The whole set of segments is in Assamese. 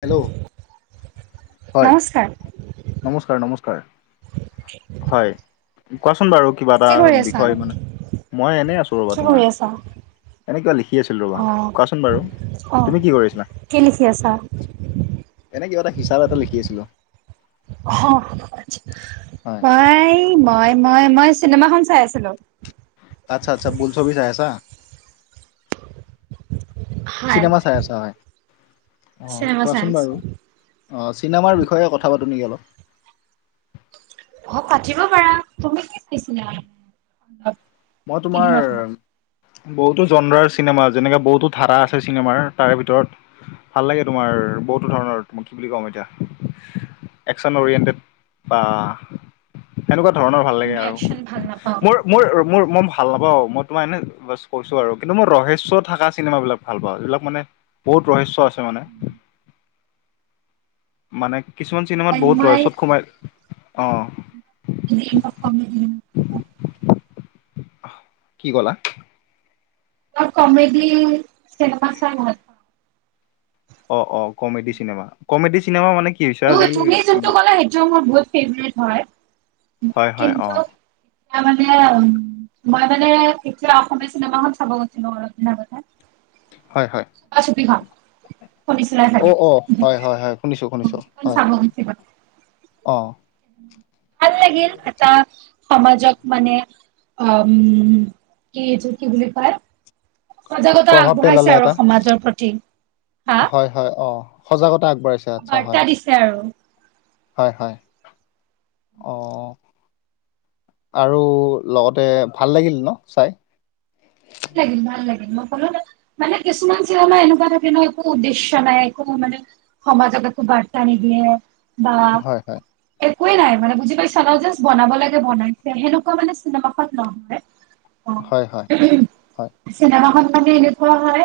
হেল্ল' হয়। নমস্কাৰ নমস্কাৰ নমস্কাৰ। হয়, কোৱাচোন বাৰু? কিবা এটা কি কৰি আছা বিষয় মানে, মই এনেই আছো ৰ'বা কি কৰি তোমাৰ আছা এনে কিবা লিখি আছিলো ৰ'বা, অ কোৱাচোন বাৰু অ তুমি কি কৰি আছিলা? কি লিখি আছা? এনে কিবা এটা হিচাপ এটা লিখি আছিলো অ আটচা, হয়। মই মই মই মই চিনেমাখন চাই আছিলো। আতচ্ছা আতচ্ছ বোলছবি চাই আছা? হয় চিনেমা চাই আছা হয়, অহ চিনেমা চাই কোৱাচোন আছা বাৰু? অঁ, চিনেমাৰ বিষয়ে কথা পাতোঁ নেকি অলপ? অ, পাতিব পাৰা, তুমি কি চাইছিলা। মই তোমাৰ কেইদিনত মান বহুতো জন্দ্ৰাৰ চিনেমা যেনেকাে বহুতো ধাৰা আছে চিনেমাৰ তাৰে ভিতৰত ভাল লাগে তোমাৰ বহুতো ধৰণৰ কি বুলি কম এতিয়া একচন অৰিয়েণ্টেড। বা এনেকুৱা ধৰণৰ মই ভাল লাগে কিন্তু আৰু একচন ভাল নাপাওঁ মোৰ -মোৰ মোৰ মই ভাল নাপাওঁ মই তোমাৰ এনে জাষ্ট কৈছো আৰু কিন্তু মই ৰহেশ্য থকা চিনেমাবিলাক ভাল পাওঁ। যিবিলাক মানে বহুত ৰহস্য আছে মানে। মানে কিছুমান চিনেমাত মই বহুত মই ৰহস্যত সোমাই অঁ ক। [unintelligible] কি ক'লা? অ কমেড চিনেমা চাই ভাল পা অ, অ কমেডি চিনেমা, কমেডি চিনেমা মানে কি? হৈছে ই আজিকালি তুমি যোনটো ক'লা সেইটো মোৰ বহুত ফেভৰেট হয় হয় হয় অ কিন্তু তাৰ মানে উম মই মানে এতিয়া অসমীয়া চিনেমাখন চাব গৈছিলো অলপ দিনৰ আগতে হয়- হয় চুপা চুপি খন অ, অ, হয়- হয় শুনিছো শুনিছো। প চাবি [unintelligible] অঁ ভাল লাগিল এটা সমাজক মানে অ, উম, কি এইটো কি বুলি কয় সজাগতা প্ৰভাৱ পেলালে আগবঢ়াইছে আৰু এটা সমাজৰ প্ৰতি, হা? হয় হয় অ, সজাগতা আগবঢ়াইছে আচ্ছা হয় বাৰ্তা দিছে আৰু হয়- হয়, অঁ অ। আৰু লগতে ভাল লাগিল ন চাই ভাল লাগিল- ভাল লাগিল মই কলো মানে কিছুমান চিনেমা এনেকুৱা থাকে ন একো উদ্দেশ্য নাই একো মানে সমাজক একো বাৰ্তা নিদিয়ে বা হয় হয় একোৱেই নাই মানে বুজি পাইছা ন? জাষ্ট বনাব লাগে বনাইছে, সেনেকুৱা মানে চিনেমাখন নহয় অ হয়-হয়। চিনেমাখন মানে এনেকুৱা হয়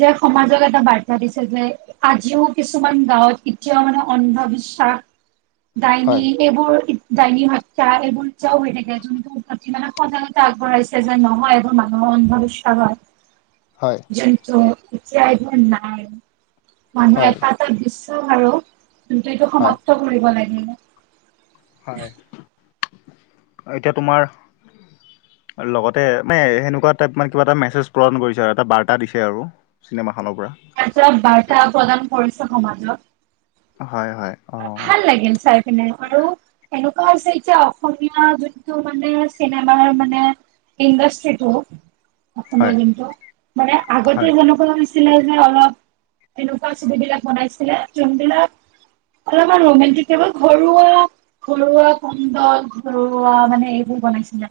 যে সমাজক এটা বাৰ্তা দিছে যে আজিও কিছুমান গাঁৱত এতিয়াও মানে অন্ধবিশ্বাস, হয় ডাইনী এইবোৰ ডাইনী হত্যা এইবোৰ এতিয়াও হৈ থাকে, যোনটো উত্পত্তি মানে সজাগতা আগবঢ়াইছে যে নহয় এইবোৰ মানুহৰ অন্ধবিশ্বাস হয় হয়। পৰন্ত এতিয়া এইবোৰ নাই মানুহ হয় এটা এটা দৃশ্য আৰু গোটেতো হয়। সমাপ্ত কৰিব লাগে। হয়। এতিয়া তোমাৰ লগতে মানে সেনেকুৱা টাইপ মানে কিবা এটা মেছেজ প্ৰদান কৰিছে আৰু এটা বাৰ্তা দিছে আৰু চিনেমা খনৰ পৰা বাৰ্তা প্ৰদান কৰিছে। সমাজত হয় হয়। অ মোৰ ভাল লাগিল চাই আৰু এনেকুৱা হৈছে, এতিয়া অসমীয়া যোনটো মানে চিনেমাৰ মানে ইণ্ডাষ্ট্ৰিটো, হয় অসমৰ যোনটো মানে, হয় আগতে যেনেকুৱা হৈছিলে যে অলপ এনেকুৱা ছবিবিলাক বনাইছিলে, যোনবিলাক অলপমান ৰোমাণ্টিক টাইপত ঘৰুৱা ঘৰুৱা কমডল, ঘৰুৱা মানে এইবোৰ বনাইছিলে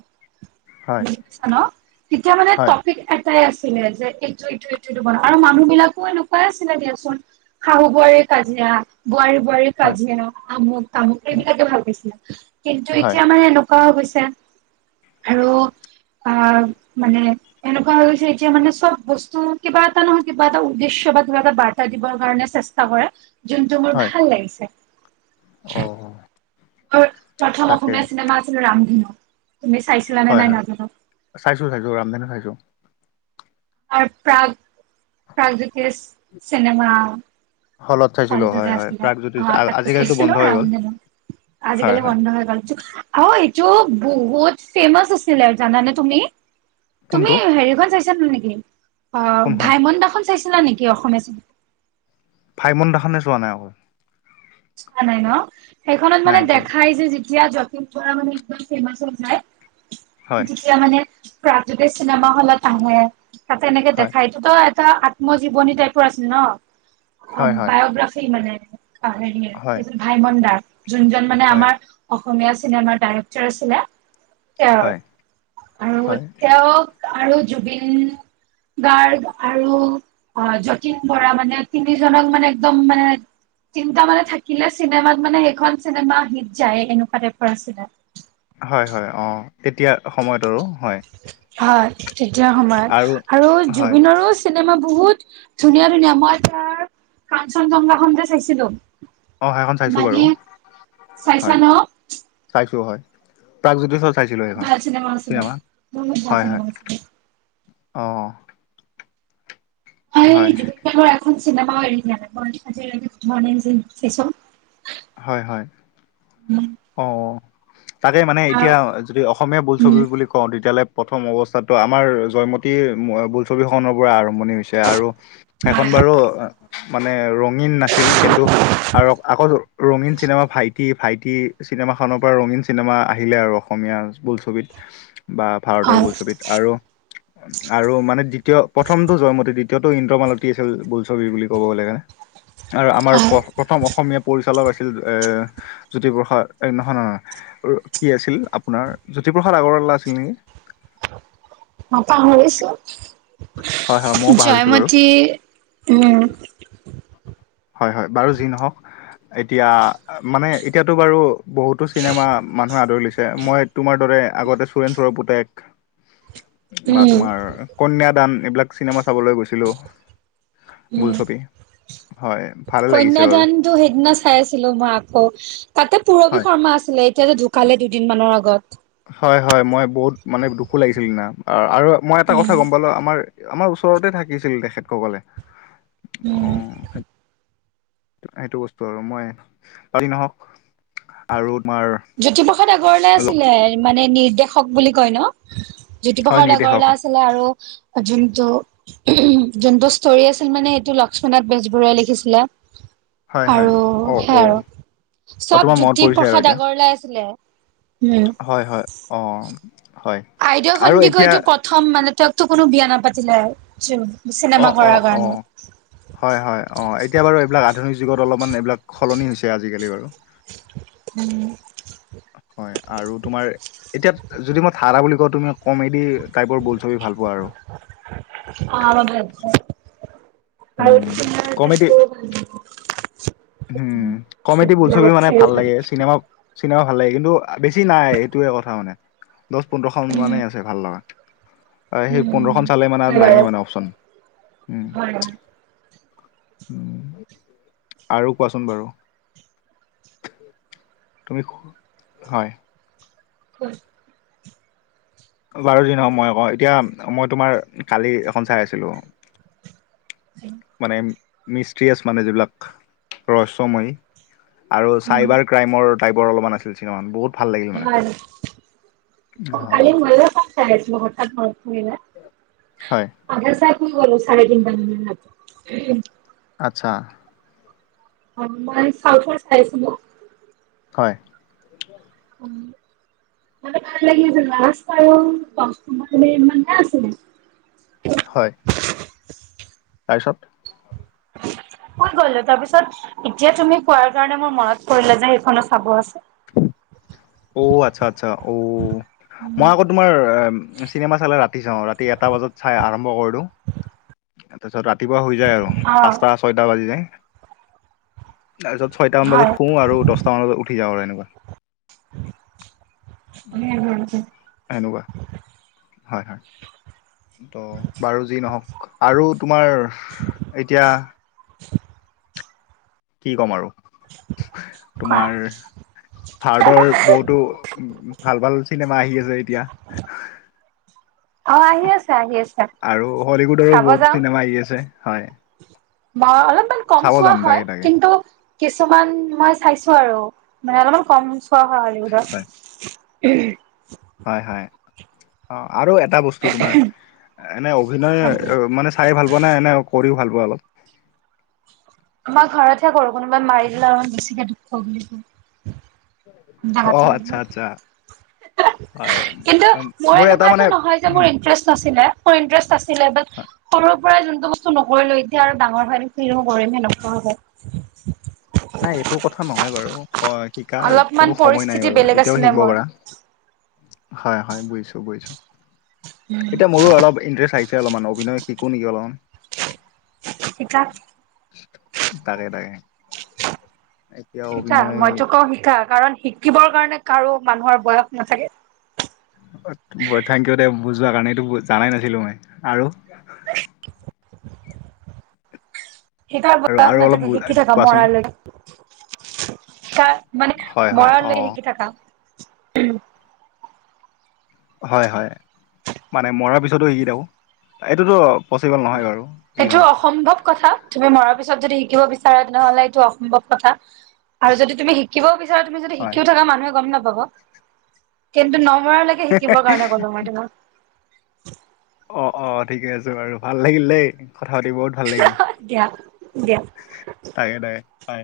হয় বুজিছা নহ, তেতিয়া মানে হয় এটাই আছিলে, যে এইটো এইটো এইটো এইটো বন আৰু মানুহ বিলাকো এনেকুৱাই আছিলে দিয়াচোন। শাহু বোৱাৰীৰ কাজিয়া, বোৱাৰীৰ বোৱাৰীৰ হয় কাজিয়া, আমুক তামুক এইবিলাকে ভাল পাইছিল। কিন্তু হয় এতিয়া মানে কোৱা গৈছে, আৰু আহ, মানে এনেকুৱা হৈ গৈছে এতিয়া মানে চব বস্তু কিবা এটা নহয় কিবা এটা উদ্দেশ্য বা কিবা এটা বাৰ্তা দিবৰ কাৰণে চেষ্টা চেষ্টা কৰে, যোনটো মোৰ ভাল লাগিছে। অহ মোৰ প্ৰথম অসমীয়া চিনেমা আছিল ৰামধেনু। তুমি চাইছিলানে হয় নাই হয় নাজানোঁ। চাইছো চাইছো, ৰামধেনো চাইছোঁ। আৰু প্ৰাগ প্ৰাগজ্যোতিষ চিনেমা হলত অহ, চাইছিলো যে হয় হয় আছিলে প্ৰাগজ্যোতি অ তাত আজিকালিতো চাইছিলো বন্ধ হৈ গ'ল ৰামধেনু। হয় আজিকালি হয় বন্ধ হৈ গল। অ এইটো বহুত ফেমাচ আছিলে, জানানে তুমি তুমি কোনটো হেৰিখন চাইছা নেকি অ কোনখন ভাইমন দা খন চাইছিলা নেকি অসমীয়া চিনেমা ভাইমন দাখনে চোৱা নাই অহ চোৱা নাই নহ, সেইখনত নাই মানে চোৱা দেখাই যে যিটো তেতিয়া যতীন বৰা মানে একদম ফেমাচ হৈ যায়। হয় যেতিয়া মানে প্ৰাগজ্যোতি চিনেমা খনত আহে তাতে এনেকে হয় দেখাই তহ এটা আত্মজীৱনী টাইপৰ আছিল নহ হয় হয় বায়োগ্ৰাফি মানে হেৰিয়ে হয় সেইজন ভাই মনদা। যোনজন মানে হয় আমাৰ অসমীয়া চিনেমাৰ ডাইৰেক্টৰ আছিলে। তেওঁৰ হয় আৰু হয় তেওঁক আৰু জুবিন গাৰ্গ আৰু অহ যতীন বৰা মানে তিনিজনক মানে একদম মানে তিনটা মানে থাকিলে চিনেমাত মানে সেইখন চিনেমা হিট যায় সেনেকুৱা টাইপৰ আছিলে। হয় হয় অহ, এতিয়া সময়ত আৰু হয়। হয়, তেতিয়া সময়ত আৰু হয় জুবিনৰো চিনেমা বহুত ধুনীয়া ধুনীয়া, মই তাৰ কাঞ্চন জংঘা খন যে চাইছিলো। অ সেইখন চাইছো বাৰু মানে চাইছা নহ চাইছোঁ হয়। প্ৰাগজ্যোতিষৰ চাইছিলোঁ সেইখন ভাল আছিলে চিনেমা। বহুত ভাল হয় চিনেমা হয়। আছিলে অহ। মই হয়। জুবিন এখন চিনেমাও এৰি দিয়া নাই। মই আজি ৰাতি গোদ মৰ্নিং যে লিখিছোঁ হয় হয়। উম অ তাকে মানে হয় এতিয়া যদি অসমীয়া বোলছবি বুলি কওঁ তেতিয়ালৈ প্ৰথম অৱস্থাটো আমাৰ জয়মতী বোলছবিখনৰ পৰা আৰম্ভণি হৈছে আৰু সেইখন বাৰু আ [unintelligible] মানে ৰঙীন নাছিল, কিন্তু আৰু আগৰ ৰঙীন চিনেমা ভাইটি, ভাইটি চিনেমাখনৰ পৰা ৰঙীন চিনেমা আহিলে আৰু অসমীয়া বোলছবিত বা ভাৰতৰ হয় বোলছবিত আৰু আৰু মানে দ্বিতীয় প্ৰথমটো জয়মতী দি দ্বিতীয়টো ইন্দ্ৰমালতী আছিল বোলছবিৰ বুলি ক'ব গ'লে আৰু আমাৰ হয়, প প্ৰথম অসমীয়া পৰিচালক আছিল এ জ্যোতিপ্ৰসাদ এ নহয়, নহয়। কি আছিল আপোনাৰ জ্যোতিপ্ৰসাদ আগৰৱালা আছিল নেকি? অ পাহৰিছো। হয় হয় ময়ো পাহৰিছো বাৰু জয়মতী নে হয়, হয় বাৰু যি নহওক এতিয়া মানে এতিয়াতো বাৰু বহুতো চিনেমা মানুহে আদৰি লৈছে। মই তোমাৰ দৰে আগতে চোৰেণ চুৰৰ পুতেক বা তোমাৰ কন্যাদান এইবিলাক চিনেমা চাবলৈ গৈছিলো। উম বোলছবি। হয়। ভালে লাগিছে বাৰু কন্যাদানটো সেইদিনা চাই আছিলো মই আকৌ। তাতে পূৰবী হয় শৰ্মা আছিলে। এতিয়া যে ঢুকালে দুদিনমানৰ আগত। হয়, হয় মই বহুত মানে দুখো লাগিছিল সিদিনা আৰু মই এটা কথা উম গম পালো আমাৰ আমাৰ ওচৰতে থাকিছিল তেখেত ক'বলে, অ। উম সেইটো বস্তু আৰু মই যি নহওক আৰু তোমাৰ জ্যোতিপ্ৰসাদ আগৰৱালা ল- আছিলে মানে নিৰ্দেশক বুলি কয় ন? হয় জ্যোতিপ্ৰসাদ নিৰ্দেশক আগৰৱালা আ ছিলে আৰু যোনটো যোনটো ষ্টৰী আছিল মানে সেইটো লক্ষ্মীনাথ বেজবৰুৱাই লিখিছিলে। হয় হয় আৰু অ সেয়া অ আৰু। অ চব তোমাৰ মনত পৰিছে আৰু জ্যোতিপ্ৰসাদ আ এতিয়া গৰৱালাই আছিলে। উম। হয়, হয়। অ, হয়। আইদেউ আৰু এতিয়া সন্দিকৈটো প্ৰথম মানে তেওঁকটো কোনো বিয়া নাপাতিলে। [unintelligible] অ, অ, কাৰণে অ। হয়, হয়, অ। এতিয়া বাৰু এইবিলাক আধুনিক যুগত অলপমান এইবিলাক সলনি হৈছে আজি-কালি বাৰু। উম। হয় আৰু তোমাৰ এতিয়া যদি মই ধাৰা বুলি কওঁ তুমি কমেডী টাইপৰ বোলছবি ভাল পোৱা আৰু। অ [unintelligible] উম কমেডি আৰু [unintelligible] উম, কমেডী বোলছবি মানে ভাল লাগে। চিনেমা চিনেমা ভাল লাগে কিন্তু বেছি নাই এইটোৱে কথা মানে। দছ, পোন্ধৰখন মানে আছে। ভাল নহয়। সেই উম হয় পোন্ধৰখন চালে মানে আৰু বাৰু নায়েই মানে অপচন। উম। হয় উ আৰু কোৱাচোন বাৰু। তুমি সো হয়। [unintelligible] বাৰু যি‌ নহক মই কওঁ এতিয়া। মই তোমাৰ কালি এখন চাই আছিলো। মানে মিষ্ট্ৰিয়াছ মানে যিবিলাক ৰহস্যময়। আৰু উম চাইবাৰ ক্ৰাইমৰ টাইপৰ অলপমান আছিল চিনেমাখন। বহুত ভাল লাগিল মানে হয় অ কালি মইয়ো সেইখন চাই আছিলো হঠাৎ মনত পৰিলে। হয়। আধা চাই শুই গ'লো চাৰে তিনটামান বজাত। আচ্ছা। অ মই চাউথৰ চাই আছিলো। হয়। মানে ভাল লাগিল। লাষ্ট টাইম [unintelligible] আছিলে। হয় তাৰপিছত ক'ত গলে তাৰ পিছত এতিয়া তুমি কোৱাৰ কাৰণে মোৰ মনত পৰিলে যে সেইখনো চাব আছে অ আচ্ছা আচ্ছা অ মই আক তোমাৰ চিনেমা চালে ৰাতি চাওঁ ৰাতি এটা বজাত চাই আৰম্ভ কৰি দিও তাৰ পিছত ৰাতিপুৱা হৈ যায় আৰু অ পাঁচটা ছয়টা বাজি যায় তাৰপিছত ছয়টামান হয় বজাত শোওঁ আৰু দহটামান বজাত উঠি যাওঁ আৰু এনেকুৱা হোম হোম হোম এনেকোৱা হয় হয় ত' বাৰু যি নহওক আৰু তোমাৰ এতিয়া কি ক'ম আৰু কোৱা তোমাৰ ভাৰতৰ বহুতো ভাল ভাল চিনেমা আহি আছে এতিয়া অ আহি আছে আহি আছে আৰু হলিউডৰো চাব বহুত যাম চিনেমা আহি আছে হয়। মই অলপমান কম চাব চোৱা যাম হয় তাকে তাকে কিন্তু কিছুমান মই চাইছো আৰু মানে অলপমান কম চোৱা হয় হয় হলিউডত উম হয় হয় অ আৰু এটা বস্তু তোমাৰ এনে অভিনয় মানে চাই ভাল পোৱা নাই এনেই কৰিও ভাল পোৱা অলপ মই ঘৰতহে কৰো কোনোবাই মাৰি দিলে অলমান বেছিকে দুখ পোৱা বুলি ক দা অ তা এব আচ্ছা আচ্ছা হয় কিন্তু উম, মই মোৰ এটা এনেকুৱা মানে টে নহয় যে উম, মোৰ ইন্টাৰেষ্ট নাছিলে মোৰ ইন্টাৰেষ্ট আছিলে বাট হয়। সৰুৰ পৰাই যোনটো বস্তু নকৰিলো এতিয়া আৰু ডাঙৰ হয়নো কি ৰকম কৰিম সেনে কোৱা হব। নাই এইটো কথা নহয় বাৰু হয় শিকাৰ অলপমান কোনো সময় পৰিছিলে নাই বাৰু এতিয়াও শিকিব মোৰ পাৰা হয় হয় বুজিছোঁ বুজিছোঁ এতিয়া মোৰো অলপ ইণ্টাৰেষ্ট আহিছে অলপমান অভিনয় শিকো নেকি অলপমান শিকা তাকে তাকে এতিয়া শিতা অভিনয় মইতো কওঁ শিকা কাৰণ শিকিবৰ কাৰণে কাৰো মানুহৰ বয়স নাথাকে থেংক ইউ দে বুজোৱা কাৰণে এইটো জানাই নাছিলো মই আৰু শিকাৰ আৰু আৰু বয়স অলপ নাথাকে বু- শিকি থাকা কোৱাচোন মৰালৈ কা মানে হয় হয় মৰা অ লৈ শিকি থাকা হয় হয় মানে মৰাৰ পিছতো শিকি থাকো এইটোতো পচিবল নহয় বাৰু যি এইটো নহওক অসম্ভৱ কথা তুমি মৰাৰ পিছত যদি শিকিব বিচাৰা তেনেহ'লে এইটো অসম্ভৱ কথা আৰু যদি তুমি শিক শিকিব বিচাৰা তুমি যদি শিকিও থাকা মানুহে গম নাপাব কিন্তু নমৰা লৈ কে হয় শিকিবৰ কাৰণে কলো মই তোমাক অ অ ঠিকেই আছে বাৰু ভাল লাগিল দেই কথা পাতি বহুত ভাল লাগিল দিয়া দিয়া তাকে তাকে হয়।